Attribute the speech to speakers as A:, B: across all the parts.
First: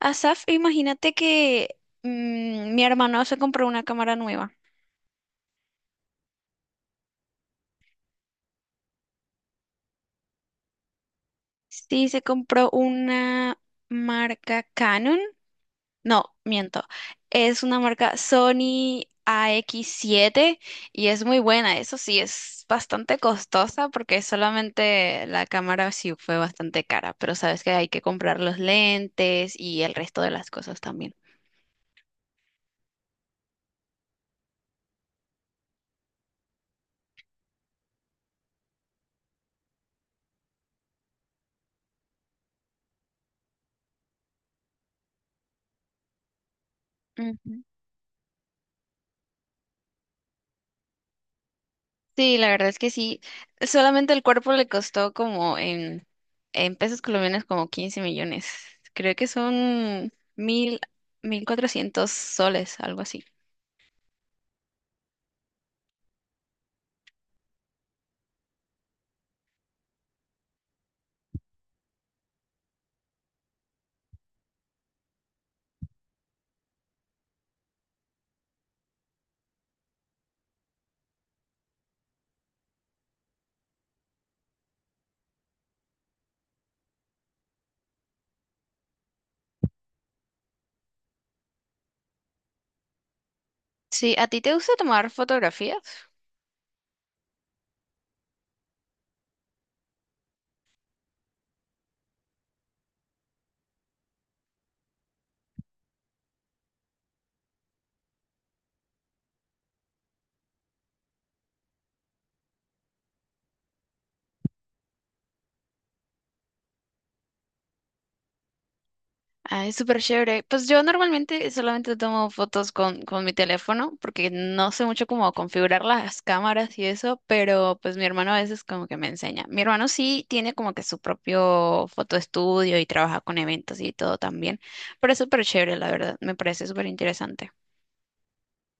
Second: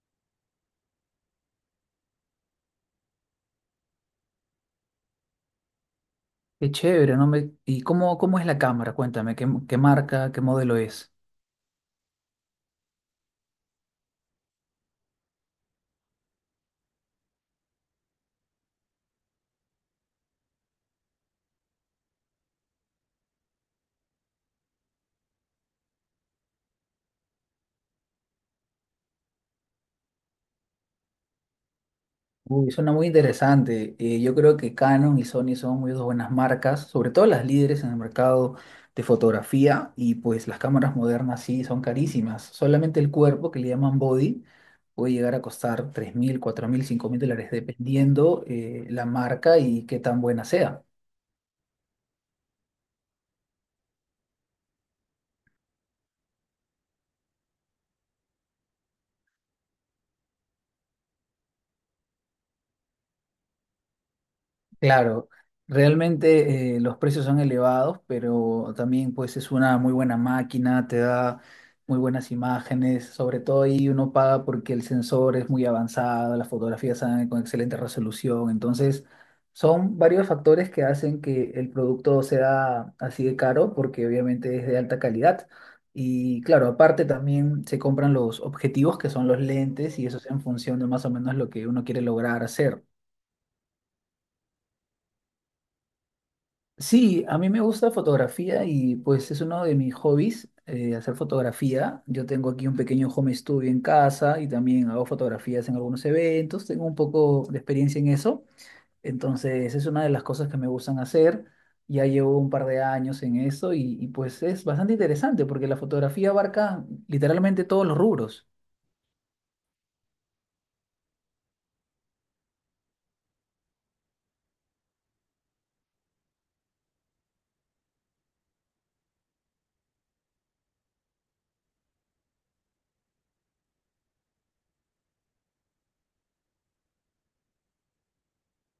A: Asaf, imagínate que mi hermano se compró una cámara nueva.
B: Qué chévere, ¿no? ¿Y cómo es la cámara? Cuéntame, ¿qué marca, qué modelo es?
A: Sí, se compró una marca Canon. No, miento. Es una marca Sony AX7 y es muy buena. Eso sí, es bastante costosa porque solamente la cámara sí fue bastante cara, pero sabes que hay que comprar los lentes y el resto de las cosas también.
B: Uy, suena muy interesante. Yo creo que Canon y Sony son muy dos buenas marcas, sobre todo las líderes en el mercado de fotografía y pues las cámaras modernas sí son carísimas. Solamente el cuerpo, que le llaman body, puede llegar a costar tres mil, cuatro mil, cinco mil dólares
A: Ujú.
B: dependiendo la marca y qué tan buena sea.
A: Sí, la verdad es que sí. Solamente el cuerpo le costó como en pesos colombianos como 15 millones. Creo que son mil cuatrocientos soles, algo así.
B: Claro, realmente los precios son elevados, pero también pues es una muy buena máquina, te da muy buenas imágenes, sobre todo ahí uno paga porque el sensor es muy avanzado, las fotografías salen con excelente resolución, entonces son varios factores que hacen que el producto sea así de caro porque obviamente es de alta calidad. Y claro, aparte también se compran los objetivos que son los lentes y eso es en función de más o menos lo que uno quiere lograr hacer.
A: Sí, ¿a ti te gusta tomar fotografías?
B: Sí, a mí me gusta fotografía y pues es uno de mis hobbies, hacer fotografía. Yo tengo aquí un pequeño home studio en casa y también hago fotografías en algunos eventos, tengo un poco de experiencia en eso. Entonces es una de las cosas que me gustan hacer. Ya llevo un par de años en eso y pues es bastante interesante porque la fotografía abarca literalmente todos los rubros.
A: Ah, es súper chévere. Pues yo normalmente solamente tomo fotos con mi teléfono porque no sé mucho cómo configurar las cámaras y eso, pero pues mi hermano a veces como que me enseña. Mi hermano sí tiene como que su propio fotoestudio y trabaja con eventos y todo también, pero es súper chévere, la verdad. Me parece súper interesante.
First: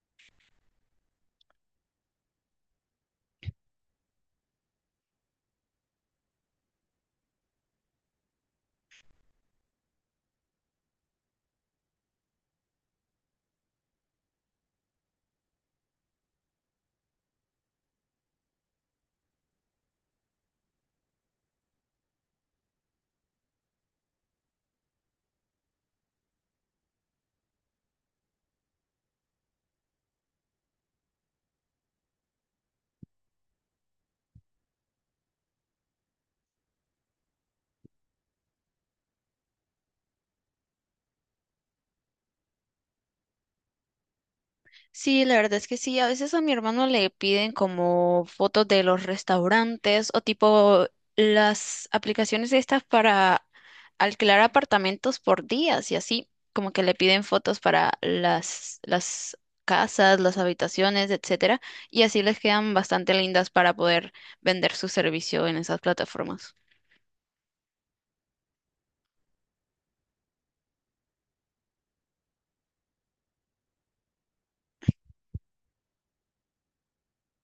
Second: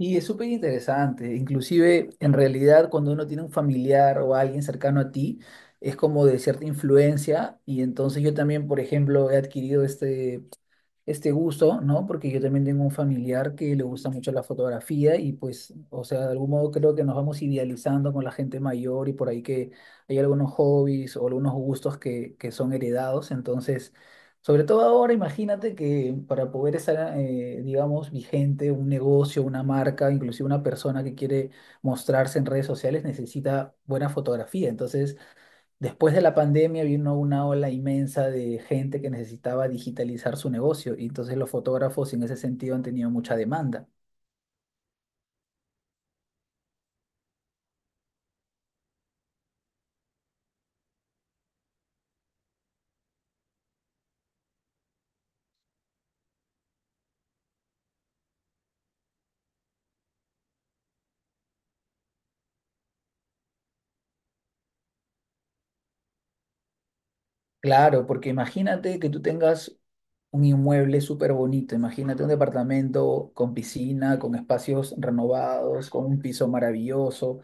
B: Y es súper interesante, inclusive en realidad cuando uno tiene un familiar o alguien cercano a ti, es como de cierta influencia y entonces yo también, por ejemplo, he adquirido esta este gusto, ¿no? Porque yo también tengo un familiar que le gusta mucho la fotografía y pues, o sea, de algún modo creo que nos vamos idealizando con la gente mayor y por ahí que hay algunos hobbies o algunos gustos que son heredados. Entonces, sobre todo ahora, imagínate que para poder estar, digamos, vigente un negocio, una marca, inclusive una persona que quiere mostrarse en redes sociales necesita buena fotografía. Entonces, después de la pandemia vino una ola inmensa de gente que necesitaba digitalizar su negocio y entonces los fotógrafos en ese sentido han tenido mucha demanda.
A: Sí, la verdad es que sí. A veces a mi hermano le piden como fotos de los restaurantes o tipo las aplicaciones estas para alquilar apartamentos por días y así, como que le piden fotos para las casas, las habitaciones, etcétera, y así les quedan bastante lindas para poder vender su servicio en esas plataformas.
B: Claro, porque imagínate que tú tengas un inmueble súper bonito, imagínate un departamento con piscina, con espacios renovados, con un piso maravilloso,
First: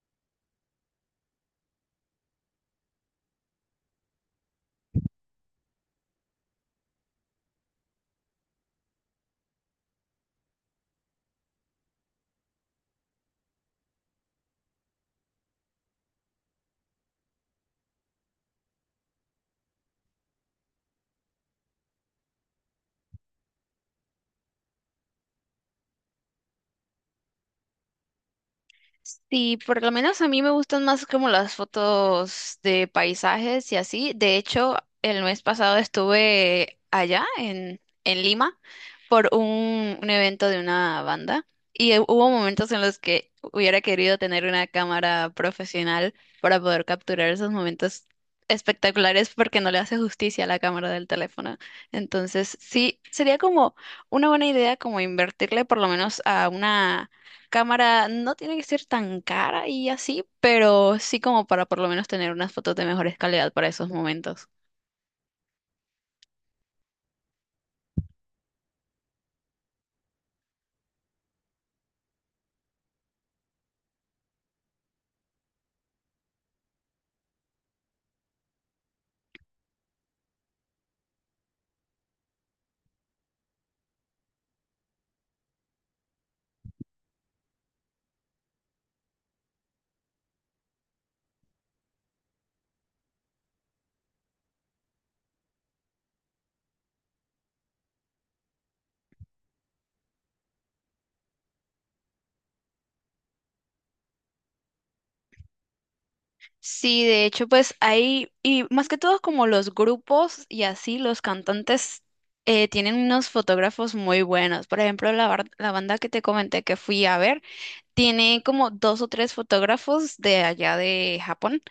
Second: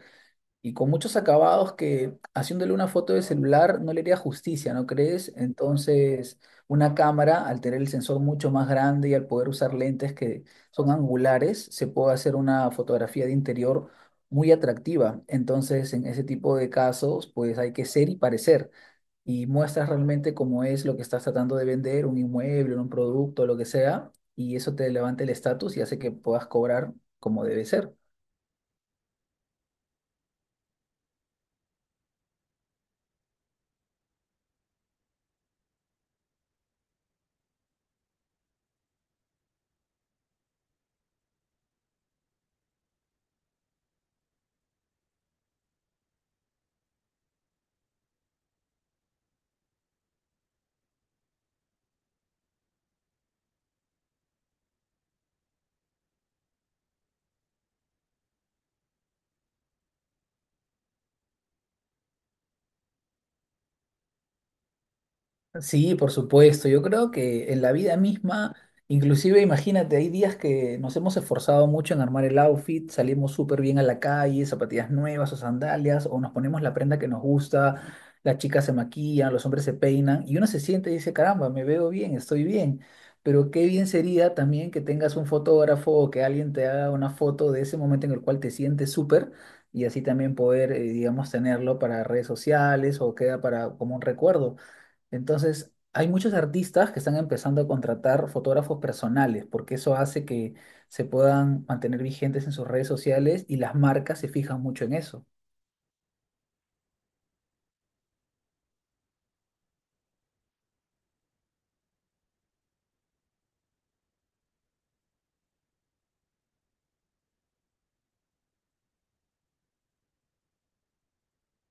B: y con muchos acabados que haciéndole una foto de celular no le haría justicia, ¿no crees? Entonces, una cámara, al tener el sensor mucho más grande y al poder usar lentes que son angulares, se puede hacer una fotografía de interior muy atractiva. Entonces, en ese tipo de casos, pues hay que ser y parecer. Y muestras realmente cómo es lo que estás tratando de vender, un inmueble, un producto, lo que sea, y eso te levanta el estatus y hace que puedas cobrar como debe ser.
A: Sí, por lo menos a mí me gustan más como las fotos de paisajes y así. De hecho, el mes pasado estuve allá en Lima por un evento de una banda y hubo momentos en los que hubiera querido tener una cámara profesional para poder capturar esos momentos espectaculares porque no le hace justicia a la cámara del teléfono. Entonces, sí, sería como una buena idea como invertirle por lo menos a una cámara no tiene que ser tan cara y así, pero sí como para por lo menos tener unas fotos de mejores calidad para esos momentos.
B: Sí, por supuesto. Yo creo que en la vida misma, inclusive imagínate, hay días que nos hemos esforzado mucho en armar el outfit, salimos súper bien a la calle, zapatillas nuevas o sandalias, o nos ponemos la prenda que nos gusta, las chicas se maquillan, los hombres se peinan, y uno se siente y dice, caramba, me veo bien, estoy bien. Pero qué bien sería también que tengas un fotógrafo o que alguien te haga una foto de ese momento en el cual te sientes súper. Y así también poder, digamos, tenerlo para redes sociales o queda para como un recuerdo. Entonces, hay muchos artistas que están empezando a contratar fotógrafos personales, porque eso hace que se puedan mantener vigentes en sus redes sociales y las marcas se fijan mucho en eso.
A: Sí, de hecho, pues ahí, y más que todo como los grupos y así, los cantantes tienen unos fotógrafos muy buenos. Por ejemplo, la banda que te comenté que fui a ver, tiene como 2 o 3 fotógrafos de allá de Japón.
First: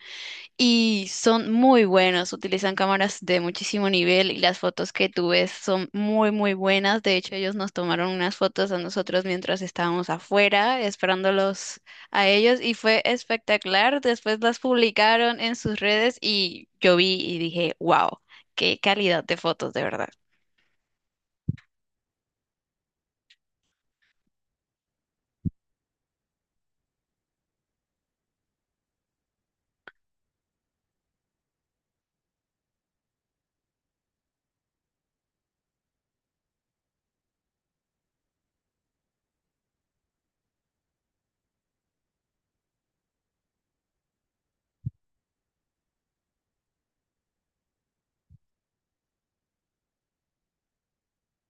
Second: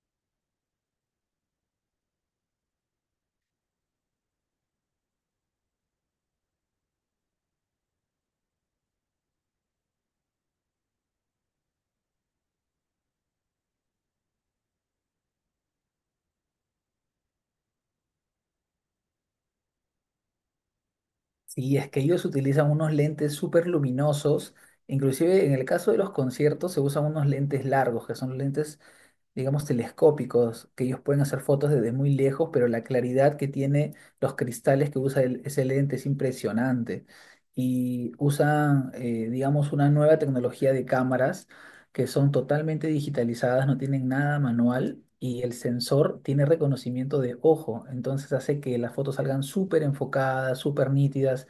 A: Y son muy buenos, utilizan cámaras de muchísimo nivel y las fotos que tú ves son muy, muy buenas. De hecho, ellos nos tomaron unas fotos a nosotros mientras estábamos afuera esperándolos a ellos y fue espectacular. Después las publicaron en sus redes y yo vi y dije, wow, qué calidad de fotos, de verdad.
B: Sí, es que ellos utilizan unos lentes súper luminosos, inclusive en el caso de los conciertos se usan unos lentes largos, que son lentes, digamos, telescópicos, que ellos pueden hacer fotos desde muy lejos, pero la claridad que tiene los cristales que usa ese lente es impresionante. Y usan, digamos, una nueva tecnología de cámaras que son totalmente digitalizadas, no tienen nada manual. Y el sensor tiene reconocimiento de ojo, entonces hace que las fotos salgan súper enfocadas, súper nítidas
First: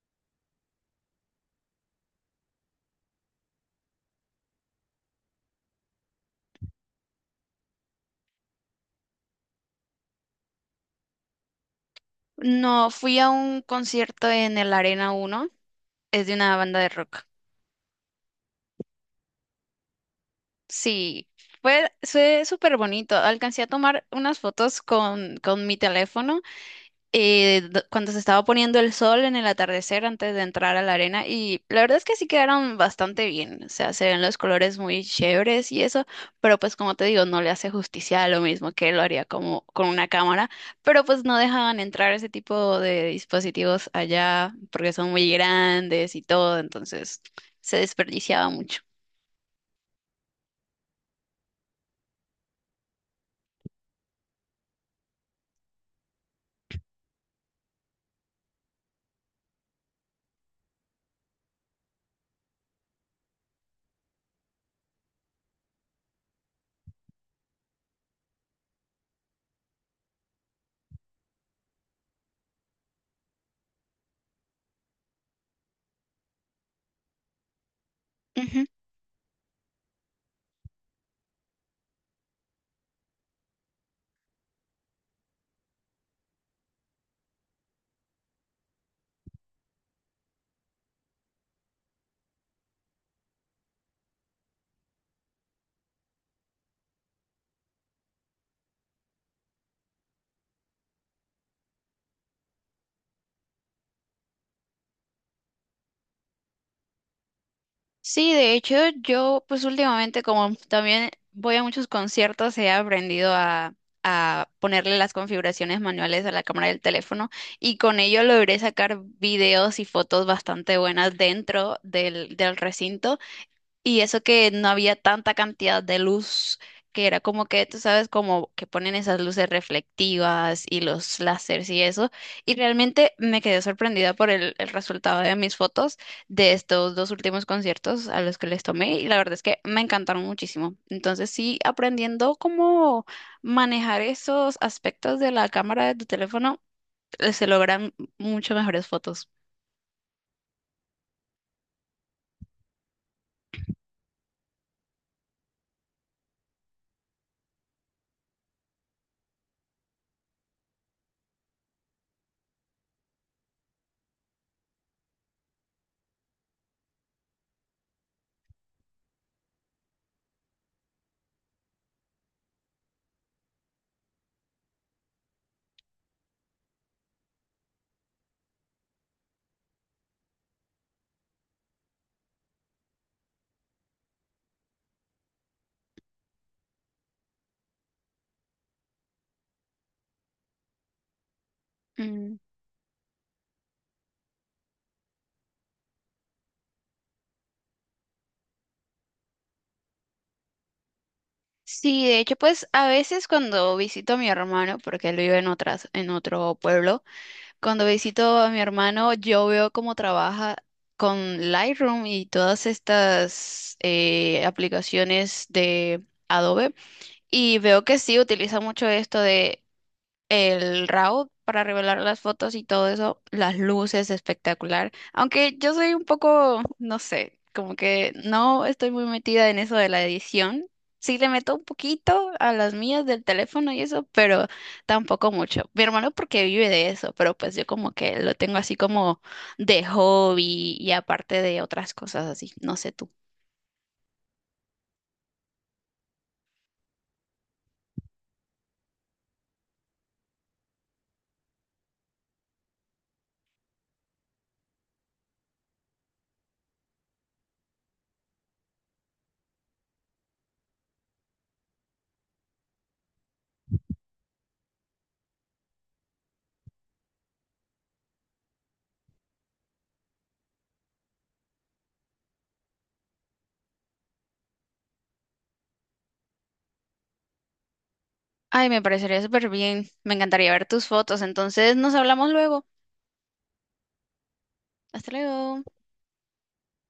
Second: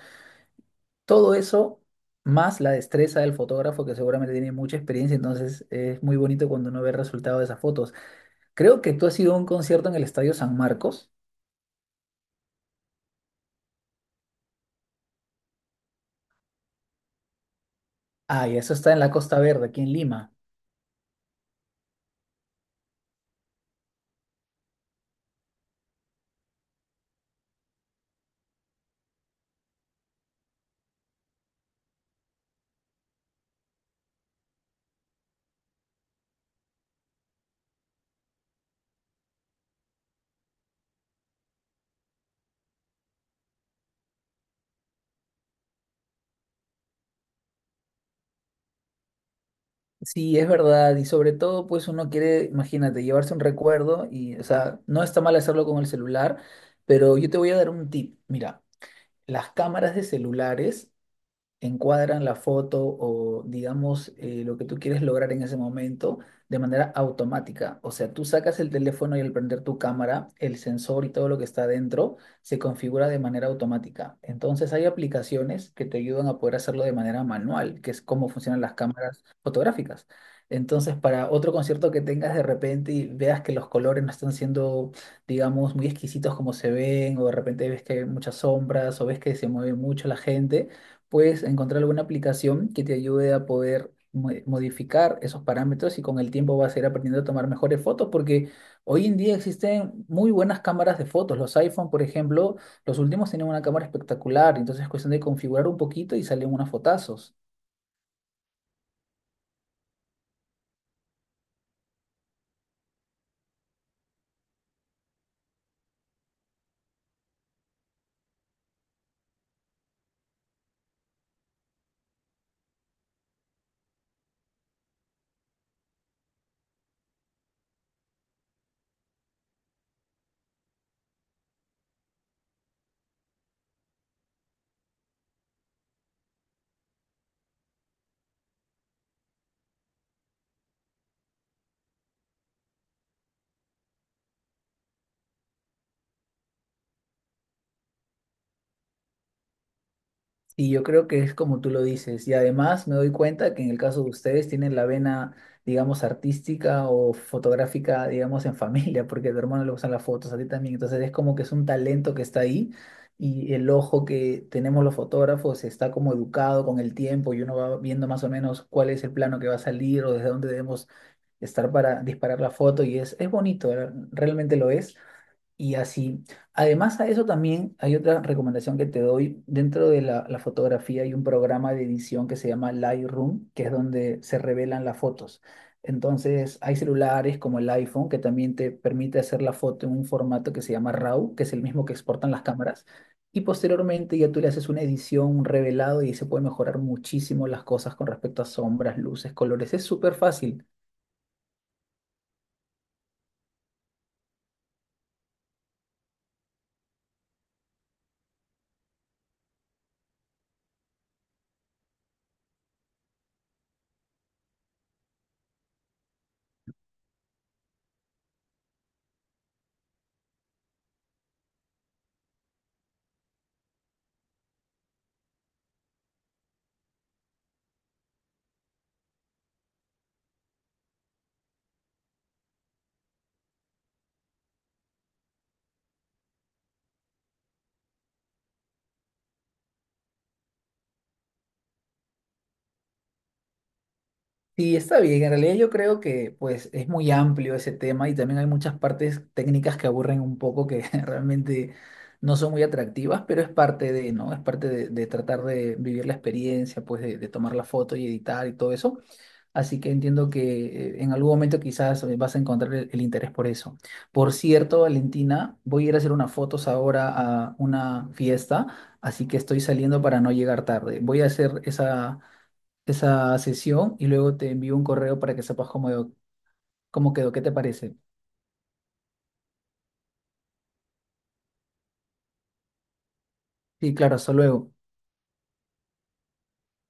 B: todo eso, más la destreza del fotógrafo, que seguramente tiene mucha experiencia, entonces es muy bonito cuando uno ve el resultado de esas fotos. Creo que tú has ido a un concierto en el Estadio San Marcos.
A: No, fui a un concierto en el Arena 1 es de una banda de rock.
B: Ah, y eso está en la Costa Verde, aquí en Lima.
A: Sí, fue súper bonito. Alcancé a tomar unas fotos con mi teléfono cuando se estaba poniendo el sol en el atardecer antes de entrar a la arena y la verdad es que sí quedaron bastante bien. O sea, se ven los colores muy chéveres y eso, pero pues como te digo, no le hace justicia a lo mismo que lo haría como con una cámara, pero pues no dejaban entrar ese tipo de dispositivos allá porque son muy grandes y todo, entonces se desperdiciaba mucho.
B: Sí, es verdad, y sobre todo, pues uno quiere, imagínate, llevarse un recuerdo y, o sea, no está mal hacerlo con el celular, pero yo te voy a dar un tip. Mira, las cámaras de celulares encuadran la foto o digamos lo que tú quieres lograr en ese momento de manera automática. O sea, tú sacas el teléfono y al prender tu cámara, el sensor y todo lo que está dentro se configura de manera automática. Entonces hay aplicaciones que te ayudan a poder hacerlo de manera manual, que es cómo funcionan las cámaras fotográficas. Entonces, para otro concierto que tengas de repente y veas que los colores no están siendo, digamos, muy exquisitos como se ven, o de repente ves que hay muchas sombras, o ves que se mueve mucho la gente, puedes encontrar alguna aplicación que te ayude a poder modificar esos parámetros y con el tiempo vas a ir aprendiendo a tomar mejores fotos porque hoy en día existen muy buenas cámaras de fotos. Los iPhone, por ejemplo, los últimos tienen una cámara espectacular, entonces es cuestión de configurar un poquito y salen unos fotazos.
A: Sí, de hecho, yo pues últimamente como también voy a muchos conciertos, he aprendido a ponerle las configuraciones manuales a la cámara del teléfono y con ello logré sacar videos y fotos bastante buenas dentro del recinto. Y eso que no había tanta cantidad de luz, que era como que, tú sabes, como que ponen esas luces reflectivas y los láseres y eso. Y realmente me quedé sorprendida por el resultado de mis fotos de estos dos últimos conciertos a los que les tomé. Y la verdad es que me encantaron muchísimo. Entonces sí, aprendiendo cómo manejar esos aspectos de la cámara de tu teléfono, se logran mucho mejores fotos.
B: Y yo creo que es como tú lo dices. Y además me doy cuenta que en el caso de ustedes tienen la vena, digamos, artística o fotográfica, digamos, en familia, porque a tu hermano le gustan las fotos, a ti también. Entonces es como que es un talento que está ahí y el ojo que tenemos los fotógrafos está como educado con el tiempo y uno va viendo más o menos cuál es el plano que va a salir o desde dónde debemos estar para disparar la foto y es bonito, realmente lo es. Y así, además a eso también hay otra recomendación que te doy. Dentro de la fotografía hay un programa de edición que se llama Lightroom, que es donde se revelan las fotos. Entonces hay celulares como el iPhone que también te permite hacer la foto en un formato que se llama RAW, que es el mismo que exportan las cámaras. Y posteriormente ya tú le haces una edición, un revelado y se puede mejorar muchísimo las cosas con respecto a sombras, luces, colores. Es súper fácil.
A: Sí, de hecho, pues a veces cuando visito a mi hermano, porque él vive en otro pueblo, cuando visito a mi hermano, yo veo cómo trabaja con Lightroom y todas estas aplicaciones de Adobe. Y veo que sí utiliza mucho esto de el RAW para revelar las fotos y todo eso, las luces espectacular. Aunque yo soy un poco, no sé, como que no estoy muy metida en eso de la edición. Sí le meto un poquito a las mías del teléfono y eso, pero tampoco mucho. Mi hermano porque vive de eso, pero pues yo como que lo tengo así como de hobby y aparte de otras cosas así. No sé tú.
B: Sí, está bien. En realidad yo creo que pues es muy amplio ese tema y también hay muchas partes técnicas que aburren un poco que realmente no son muy atractivas, pero es parte de, ¿no? Es parte de tratar de vivir la experiencia, pues de tomar la foto y editar y todo eso. Así que entiendo que en algún momento quizás vas a encontrar el interés por eso. Por cierto, Valentina, voy a ir a hacer unas fotos ahora a una fiesta, así que estoy saliendo para no llegar tarde. Voy a hacer esa sesión y luego te envío un correo para que sepas cómo, quedó, qué te parece.
A: Ay, me parecería súper bien. Me encantaría ver tus fotos. Entonces nos hablamos luego.
B: Sí, claro, hasta luego.
A: Hasta luego.